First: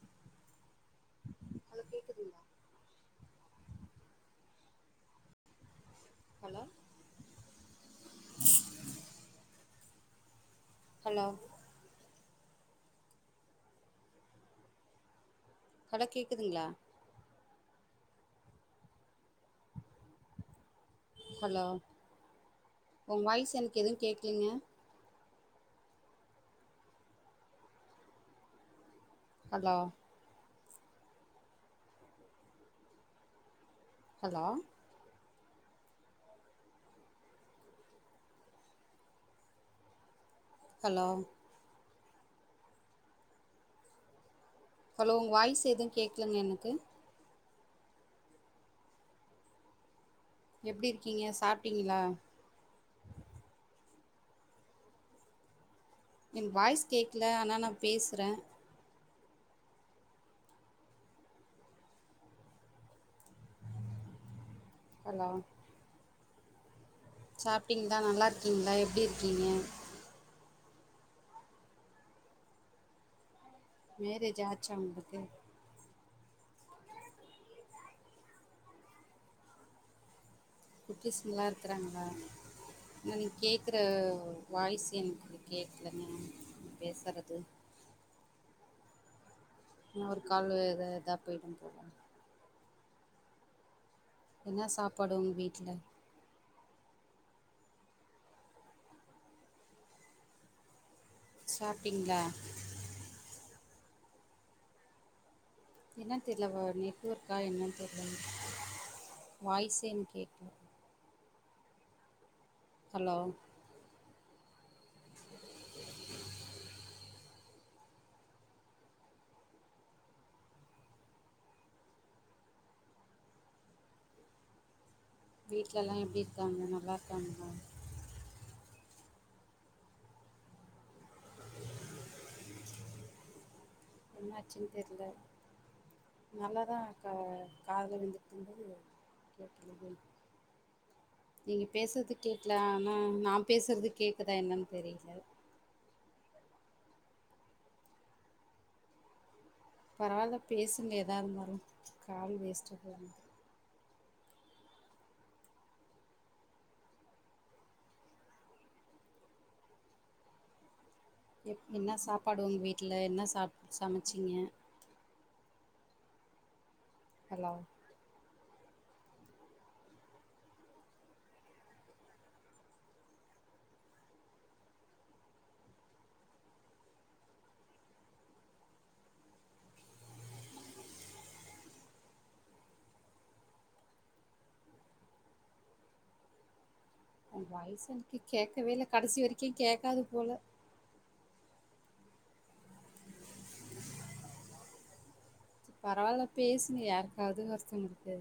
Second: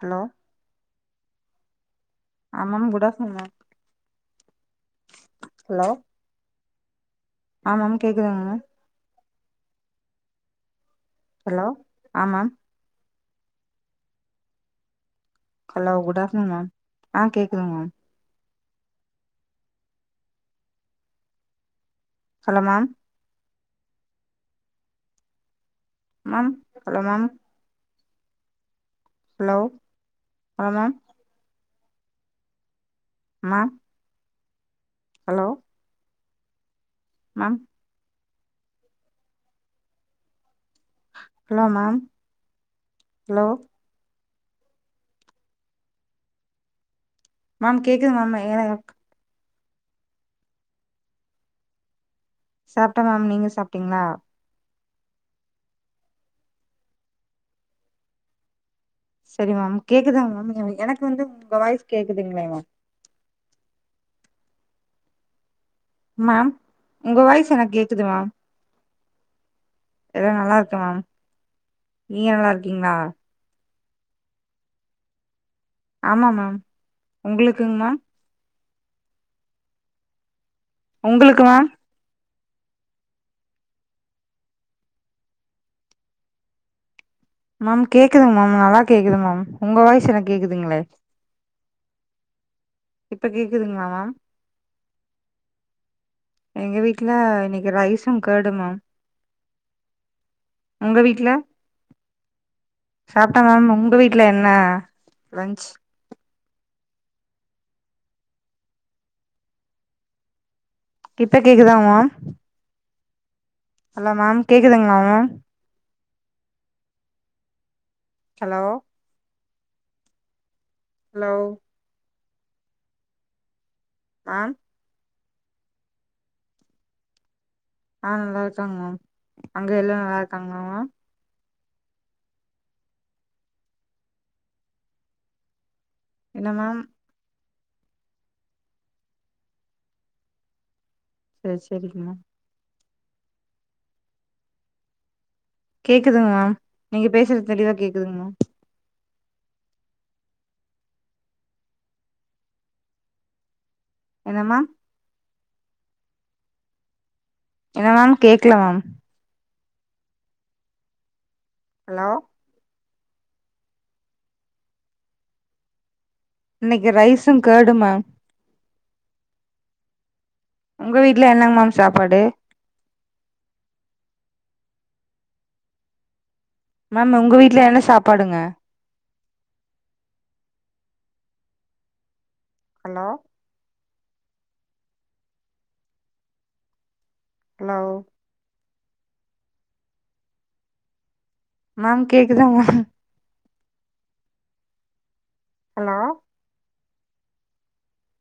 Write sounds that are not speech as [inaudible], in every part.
hello hello கேக்குதுங்ளா ஆ ma'am good afternoon ma'am hello hello ஆமா மேம் கேக்குதுங்கங்க மேம் ஹலோ ஹலோ ஆ ma'am hello good afternoon ma'am அ கேக்குதுங் மேம் ஹலோ ஹலோ மேம் உங் வாய்ஸ் எனக்கு எதுவு கேக்லிங்க மேம் ஹலோ மேம் ஹலோ ஆ ma'am ma'am hello hello ma'am hello hello ma'am hello hello உங்க வாய்ஸ் எது கேக்லங் எனக்கு மேம் கேக்குது மேம் எ [unintelligible] எப்டி இருக்கீங்க சாப்ட்டீங்கிளா சாப்ட மேம் நீங்க சாப்ட்டீங்ளா என் வாய்ஸ் கேக்கல ஆனா நா பேசுற செரி மேம் கேக்குதாங்க மேம் எ எனக்கு வந்து உங்க வாய்ஸ் கேக்குதுங்களேமா ஹலோ மேம் உங்க வாய்ஸ் எனக்கு சாப்ட்டீங்ளா கேக்குது நல்லா மேம் இருக்கீங்ளா எப்டி இருக்கீங்க எல்லா நல்லா இருக்க மேம் நீங்க நல்லா இருக்கீங்ளா மேரேஜ் ஆச்சா உங்களுங்கு ஆமா மேம் உங்களுக்குங் மேம் குட்டிஸுங்ளா உங்களுக்கு மேம் இருக்கறாங்களா நா நீங் கேக்குற வாய்ஸ் எனுக்கு கேக்கலங்க பேசறது மேம் கேக்குதுங் மேம் நல்லா கேக்குது மேம் உங்க இன்னு வாய்ஸ் ஒரு எனக்கு காலு கேக்குதுங்களே இ இதா போய்டும் இப்ப கேக்குதுங்ளா மேம் என்ன சாப்பாடு உங் வீட்ல எங்க வீட்ல இன்னைக்கு ரைசு கேடு மேம் உங்க வீட் சாப்ட்டீங்ளா சாப்ட்ட மேம் உங்க வீட்ல என்ன லன்ச் என்னன் தெர்லவ நெட்வொர்க்கா என்னன் தெர்ல வாய்ஸே என்க் கேக்கல இப்ப கேக்குதா மேம் ஹலோ ஹலோ மேம் கேக்குதுங்ளா மேம் ஹலோ ஹலோ மேம் வீட்ல எல்லா எப்டி இருக்காங்க நல்லா இருக்காங்களா ஆ நல்லா இருக்காங்க மேம் அங்க எல்லா நல்லா இருக்காங்ளா மேம் அ என்னாச்சுன் தெர்ல என்ன நல்லாதா மேம் கா காதுல விழ்ந்துட்ருந்தது [inaudible] சரி நீங்க சரிங்க பேசுறது மேம் கேக்கல ஆனா நா பேசுறது கேக்குதா என்னன் தெரில கேக்குதுங் மேம் நீங்க பேசுறது தெளிவா கேக்குதுங் மேம் பரவால பேசுங்க எதா இருந்தாலு கால் வேஸ்ட்டா போகு என்ன மேம் என்ன மேம் கேக்கல மேம் எப் என்னா ஹலோ சாப்பாடு உங்க வீட்ல என்ன சாப் சமச்சிங்க இன்னைக்கு ரைஸ்சு ஹலோ கேர்டு மேம் உங்க வீட்ல என்னங் மேம் சாப்பாடு மேம் உங்க வீட்ல என்ன சாப்பாடுங்க ஹலோ உ ஹலோ வாய்ஸ்சு எனக்கு கேக்கவே இல்ல கடைசி வரைக்கு கேக்காது போல மேம் கேக்குதா மே ஹலோ பரவால்ல பேசுங்க யாருக்காவது ஒருத்தவ்ங்ளுக்கு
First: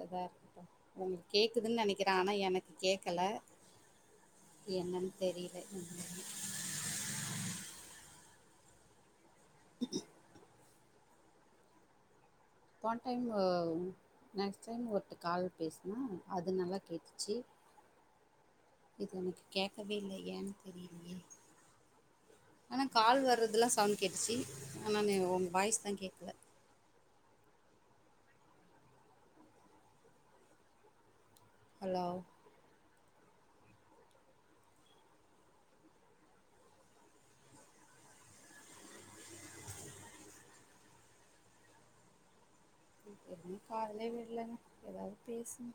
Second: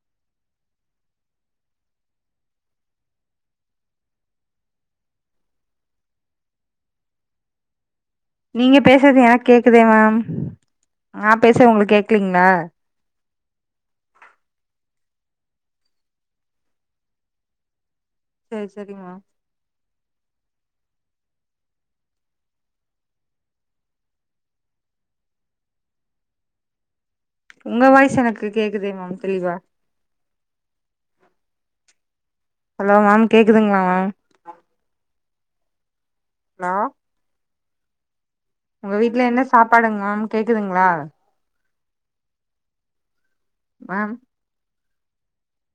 அதா இருக்கட்டு உங்ளுக் கேக்குதுன் நெனைக்றே ஆனா எனக்கு கேக்கல என்னன் தெரில நீங்க பேசது எனக் கேக்குதே மேம் நா பேசது உங்ளுக் கேக்லீங்ளா போன் டைம் ஒ நெக்ஸ்ட் டைம் ஒருட்டு கால் பேசுனா அது நல்லா கேட்டுச்சு சேரி சேரி இது மேம் எனக்கு கேக்கவே இல்ல எ தெரிலையே ஆனா கால் வர்றதுலா சவுண்ட் கேட்டுச்சி ஆனானு ஒங் வாய்ஸ் தா கேக்கல உங்க வாய்சு எனக்கு கேக்குதே மேம் தெளிவா ஹலோ ஹலோ மேம் கேக்குதுங்ளா மேம் ஹலோ உங்க வீட்ல என்ன சாப்பாடுங் மேம் கேக்குதுங்ளா எது காதுல மேம் விழலங்க ஏதாவ்து பேசுங்க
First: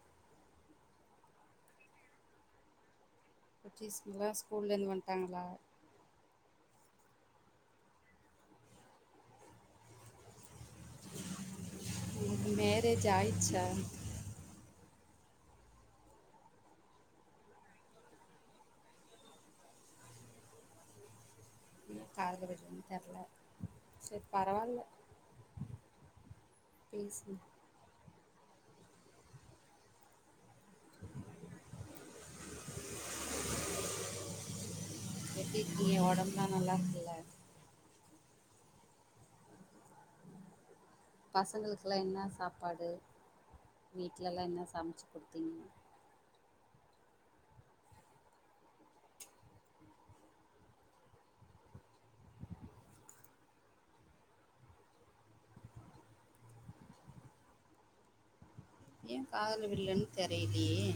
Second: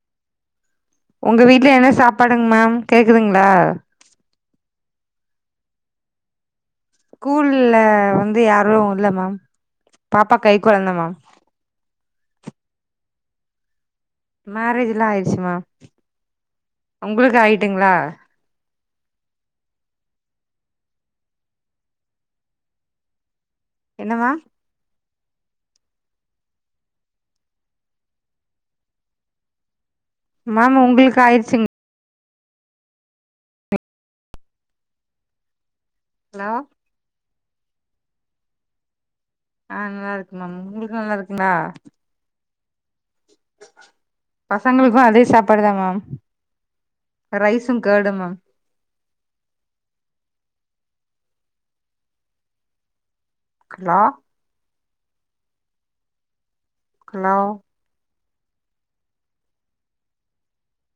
ஒங்க வீட்ல என்ன சாப்பாடுங் மேம் கேக்குதுங்ளா குட்டீஸ்ங்ளா ஸ்கூல்ல இந்து வன்ட்டாங்ளா கூல்ல வந்து யாரு வுல்ல மேம் பாப்பா கை குழந்த மேம் உனக்கு மேரேஜ் ஆயிச்சா மேரேஜ்லா ஆயிடுச்சி மேம் உங்ளுக்கு ஆயிட்டுங்ளா காதுல விழ்லன் தெர்ல என்ன செர் மேம் பரவால்ல பேசுங்க மேம் உங்களுக்கு ஆயிடுச்சுங் எப்டி இருக்கிங்க ஒடம் எல்லா ஹலோ நல்லார்க்ல்ல ஆ நல்லா இருக்கு மேம் உங்ளுக்கு நல்லாருக்குங்ளா பசங்களுக்கெல்லாம் வீட்ல எல்லா பசங்களுக்கு அதே சாப்பாடு தா மேம் ரைஸு கேர்டு மேம் க்லா ஹலோ எ காதுல வில்லன் தெரிலியே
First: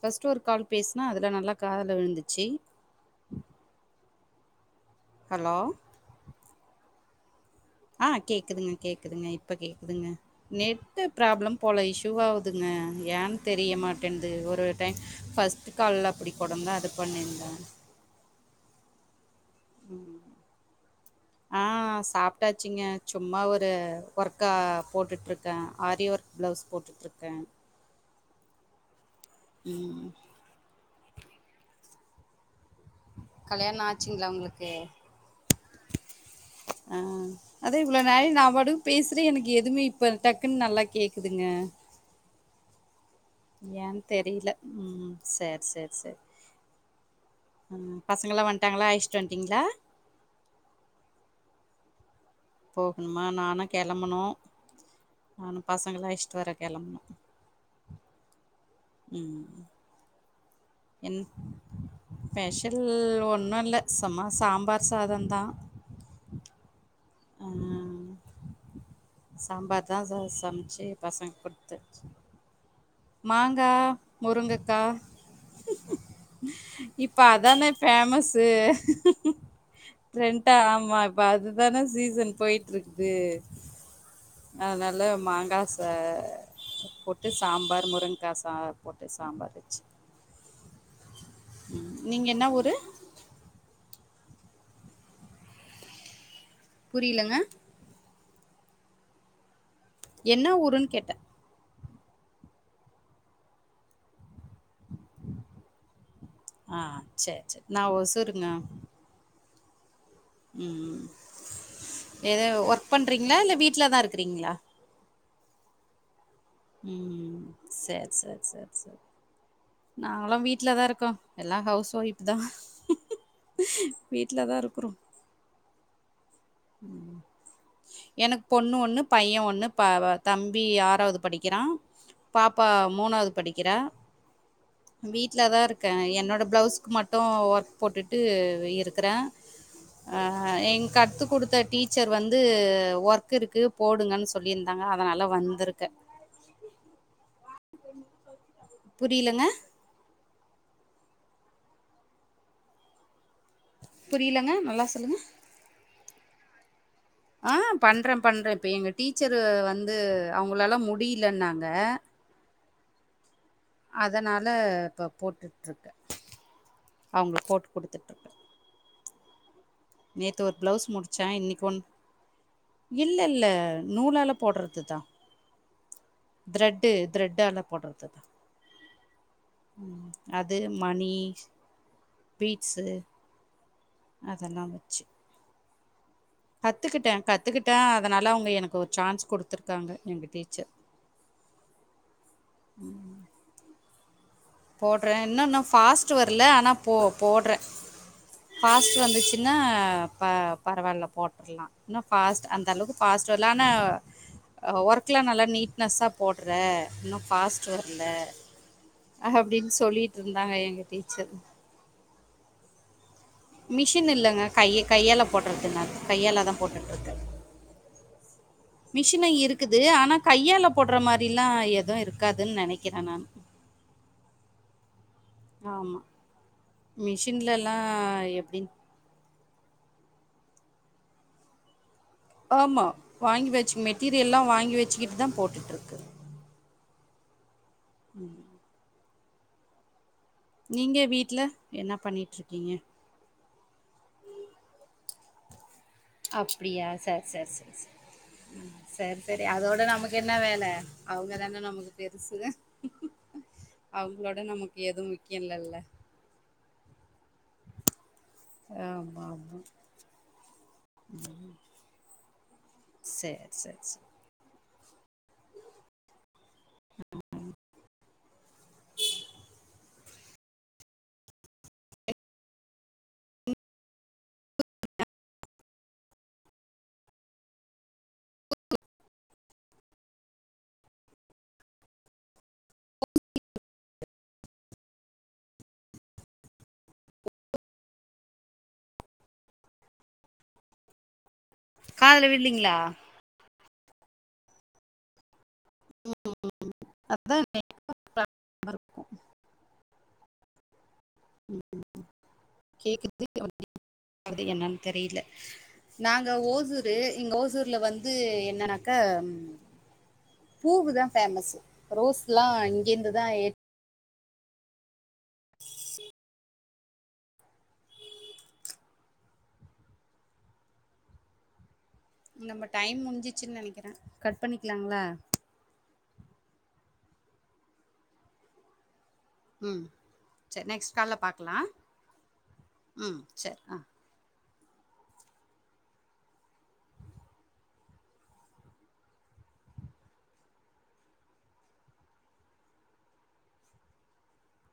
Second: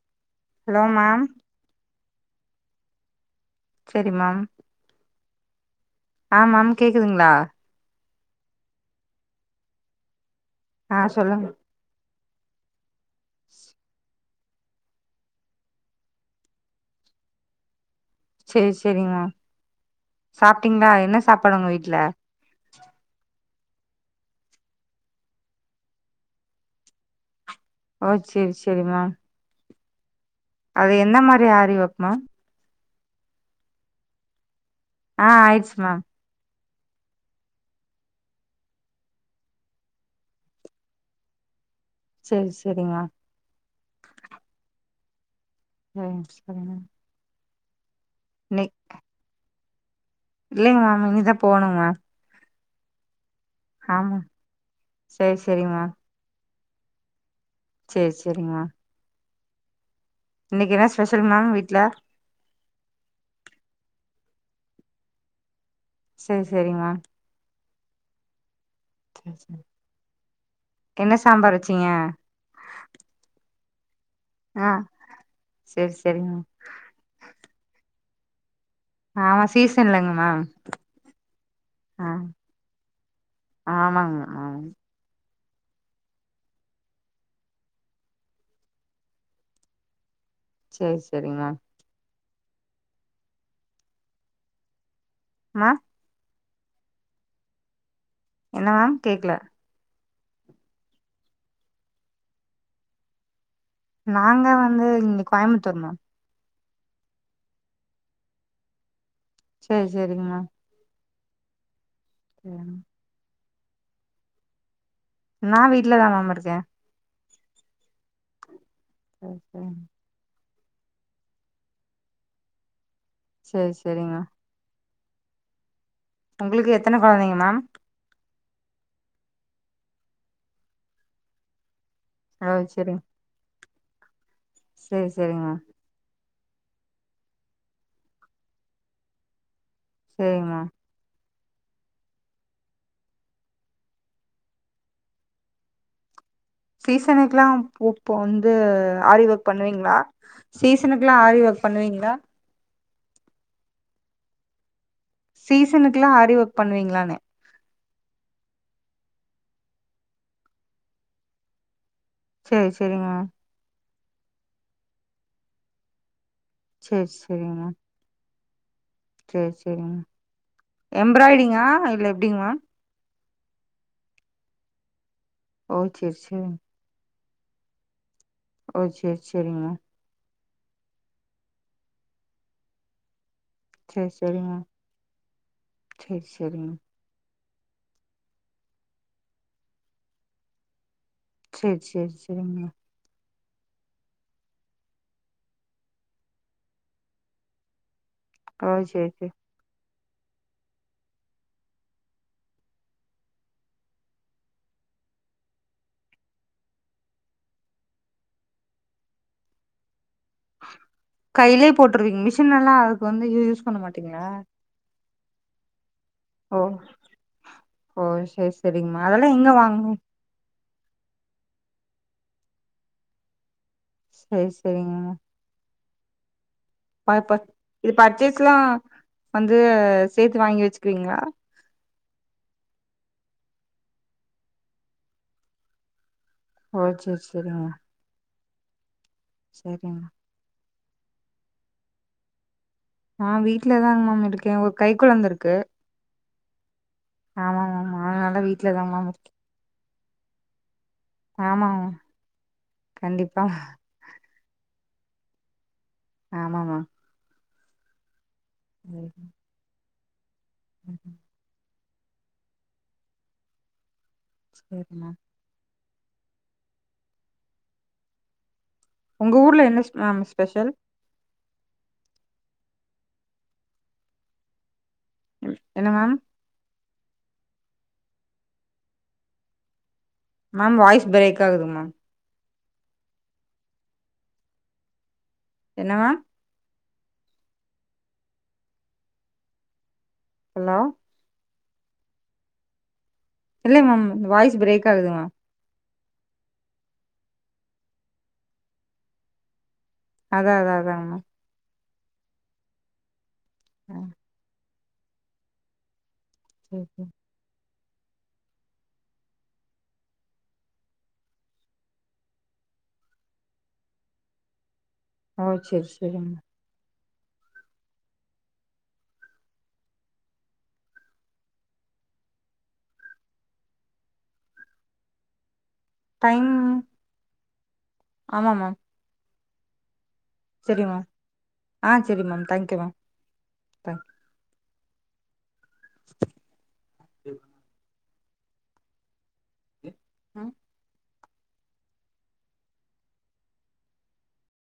ஃபஸ்ட்டு ஒரு கால் ஹலோ பேசுனா மேம் அதுல நல்லா காதுல விழுந்துச்சி சரி மேம் ஹலோ ஆ மேம் கேக்குதுங்ளா ஆ கேக்குதுங்க கேக்குதுங்க இப்ப கேக்குதுங்க ஆ நெட் சொல்லுங்க ப்ராப்ளம் போல இஷு வாவுதுங்க ஏன் தெரிய மாட்டேன்து ஒரு ஒரு டைம் ஃபஸ்ட் கால்ல அப்டி கொடந்தா அது பண்ணிருந்தா செரி செரிம்மா சாப்டீங்ளா என்ன சாப்பாடு உங்க வீட்ல போட்டாச்சிங்க சும்மா ஒரு ஒர்க்கா போட்டுட்டுருக்கே ஆரி ஒர்க் பிளவுஸ் போட்டுட்டுருக் கே ஆ சேரி சேரிமா ம் அது என்ன மாரி ஆரி ஒர்க்மா கல்யாண ஆச்சுங்ளா உங்களுக்கு ஆ ஆயிடுச்மா ஆ அதா இவ்ளோ நாழி நா பாட்டு பேசுறே எனக்கு எதுவுமே இப்ப டக்குன் நல்லா கேக்குதுங்க செரி செரிம்மா ஏன் தெரில ம் சேர் சேர் சேரி சரிங்க பசங்கள்லா வன்டாங்ளா அயிச்சிட்டு வன்டீங்ளா இல்லைங்க மேம் இனிதா போணும் மேம் போகணுமா நானு ஆமா கெளம்பனு செரி நானு செரிங்க பசங்கள அழஸ்டுவர கெளம்பணு சேரி சேரி மேம் ம் இன்னக்கி என்ன என் ஸ்பெஷல் மேம் வீட்ல ஸ்பெஷல் ஒன்னு இல்ல சும்மா சாம்பார் சாதம்தா செரி செரி மேம் ம் செரி செரி சாம்பார் தா ச சமச்சு என்ன பசங்க சாம்பார் வச்சீங்க குட்த்தாச்சு மாங்கா ஆ முருங்கக்கா செரி செரிங்க மேம் இப்ப அதானே ஃபேமஸு ஆமா சீசன் இல்லங்க மேம் ட்ரெண்டா ஆமா இப்ப அதுதானே ஆ சீசன் போயிட்டு இருக்குது ஆமாங்க மேம் ஆமாங்க அதனால மாங்கா ச போட்டு சாம்பார் முருங்கா சா போட்டு சாம்பார் வச்சி சேரி சேரி மேம் நீங்க என்னா ஊரு மேம் புரியலங்க என்ன மேம் கேக்ல என்ன ஊருன் கேட்டே நாங்க வந்து இங்க கோயமுத்தூர் மேம் ஆ சேர் சே நா ஒசூருங்க சேர் சேரிங்க ம் ம் எதோ மேம் ஒர்க் பண்ணுறீங்களா இல்ல வீட்ல தா இருக்றீங்களா நா வீட்ல தா மேம் இருக்க ம் சேர் சேர் சேர் சேர் நாங்களாம் வீட்ல தா இருக்கோ எல்லா ஹவுஸ் ஒய்ப்தா செரி செரிங்க மேம் வீட்லதா இருக்குறோ உங்களுக்கு எத்தன கொழந்தைங்க மேம் எனக்கு பொண்ணு ஒன்னு பைய ஒன்னு ப தம்பி ஆறாவது படிக்கிறா ஓ பாப்பா செரிங்க மூணாவது படிக்கிறா செரி வீட்ல செரிங்க தா மேம் இருக் க என்னோட ப்ளவுஸ்க்கு மட்டு ஒர்க் போட்டுட்டு இருக்ற அ செரிங்க மேம் எ கத்துக் குடுத்த டீச்சர் வந்து ஒர்க் இருக்கு போடுங்கன்னு சொல்லியிருந்தாங்க அதனால வந்துருக்க சீசனுக்குல்லா போ இப்போ வந்து ஆரி புரியலங்க ஒர்க் பண்ணுவீங்ளா சீசனுக்கு எல்லா ஆரி ஒர்க் பண்ணுவீங்ளா புரியலங்க நல்லா சொல்லுங்க சீசனுக்குல்லா ஆரி ஒர்க் பண்ணுவீங்களானே ஆ பண்ற பண்ற இப்போ எங்க டீச்சரு வந்து அவங்களாலா முடிலன்னாக சேரி சேரிங்க அதனால இப்போ போட்டுட்டுருக்கேன் சேரி அவுங்க போட்டு கொடுத்துட்டுருக்கேன் சேர் சேரிங் நேத்து ஒரு பிளவுஸ் முடிச்ச இன்னிக்கு ஒன் எப்டிங்க மேம் இல்ல இல்ல நூலால போடறதுதான் ஓ சேர் சேர் ட்டு திரட்டு ஆல போடுறது தான் ஓ சேர் சேரிங்க அது மணி பீட்ஸு சேர் சேரிங்க அதெல்லாம் சேர் சேர் கத்துக்கிட்ட கத்துக்கிட்ட அதனால அவங்க எனக்கு ஒரு சான்ஸ் குடுத்துருக்காங்க எங்க டீச்சர் சேர் சேர் சேரிங்க ம் போடறேன் என்ன இன்னும் ஃபாஸ்ட் வரல ஆனா போ போடறேன் ஓ பாஸ்ட் சேரி சேரி வந்துச்சு ன்னா ப பரவாயில்ல போட்றலா இன்னு பாஸ்ட் அந்த அளவுக்கு பாஸ்ட் வர்ல ஆனா ஒர்க்லா நல்லா நீட்னஸ்ஸா போடுற இன்னு ஃபாஸ்ட் வர்ல அப்டின்னு சொல்லிட்டு இருந்தாங்க எங்க டீச்சர் கையிலே போட்டுருவீங்க மிஷின் எல்லாம் அதுக்கு வந்து யூஸ் பண்ண மிஷின் மாட்டீங்களா இல்லைங்க கையே கையால போட்றதுங்க கையால தான் ஓ போட்டுட்டு இருக்க ஓ சேரி சேரிங்கம்மா அதெல்லா மிஷினு எங்க இருக்குது வாங்கனு ஆனா கையால போடுற மாரில்லா எதுவும் இருக்காதுன்னு நெனக்கிறேன் நானு சேர் சேரிங்க ஆமா பப மிஷின்லலா இது பர்ச்சேஸ்ல்லாம் எப்டின்னு வந்து சேர்த்து வாங்கி வச்சுக்குவீங்களா ஆமா வாங்கி வச்சி மெட்டீரியல்லல்லாம் வாங்கி வச்சிக்கிட்டு தான் போட்டுட்டுருக்கு ஓ சேர் சேரிங்க ம் சேரிங்க நீங்க வீட்ல என்ன பண்ணிட்ருக்கீங்க அ வீட்டுலதாங்க மேம் இருக்கே ஒரு கை கொழந்த இருக்கு அப்டியா சரி சரி சரி ஆமாங்க சரி மேம் அதனால உம் வீட்லதாங்க மேம் சரி சரி அதோட நமக்கு என்ன வேல அவங்கதாங்க ஆமாங்க நமக்கு பெருசுங்க கண்டிப்பா அவங்களோட நமக்கு எதுவு முக்கியமில்லல்ல ஆமமா ஆமா ஆமா செர் செர் செர் சரிமா உங்க ஊர்ல என்ன ஸ் மேம் ஸ்பெஷல் என்ன மேம் மேம் வாய்ஸ் பிரேக் ஆகுது மேம் என்ன மேம் ஹலோ காதுல விழுலைங்களா இல்ல மேம் வாய்ஸ் பிரேக் ஆகுது மேம் உம் உம் உம் உம் அதானே அதா அதா அதாங்க மேம் உம் கேக்குது மேம் [unintelligible] என்னன்னு தெரியல நாங்க ஆ சேரி ஓசூரு சேரி இங்க ஓசூர்ல வந்து என்னன்னாக்கா பூவு தா ஃபேமஸ்ஸு ரோஸ் லா இங்கேந்துதா ஏ ஓ செரி செரிங் நம்ம டைம் முடிஞ்சிச்சுன்னு நெனைக்கிறே கட் பண்ணிக்கலாங்களா டைம் ஆமா மேம் ம் சரி நெக்ஸ்ட் கால்ல பாக்கலா ஆ சரி மேம் தேங்க்யூ மேம் ம் செரி அ ச [inaudible] ஆ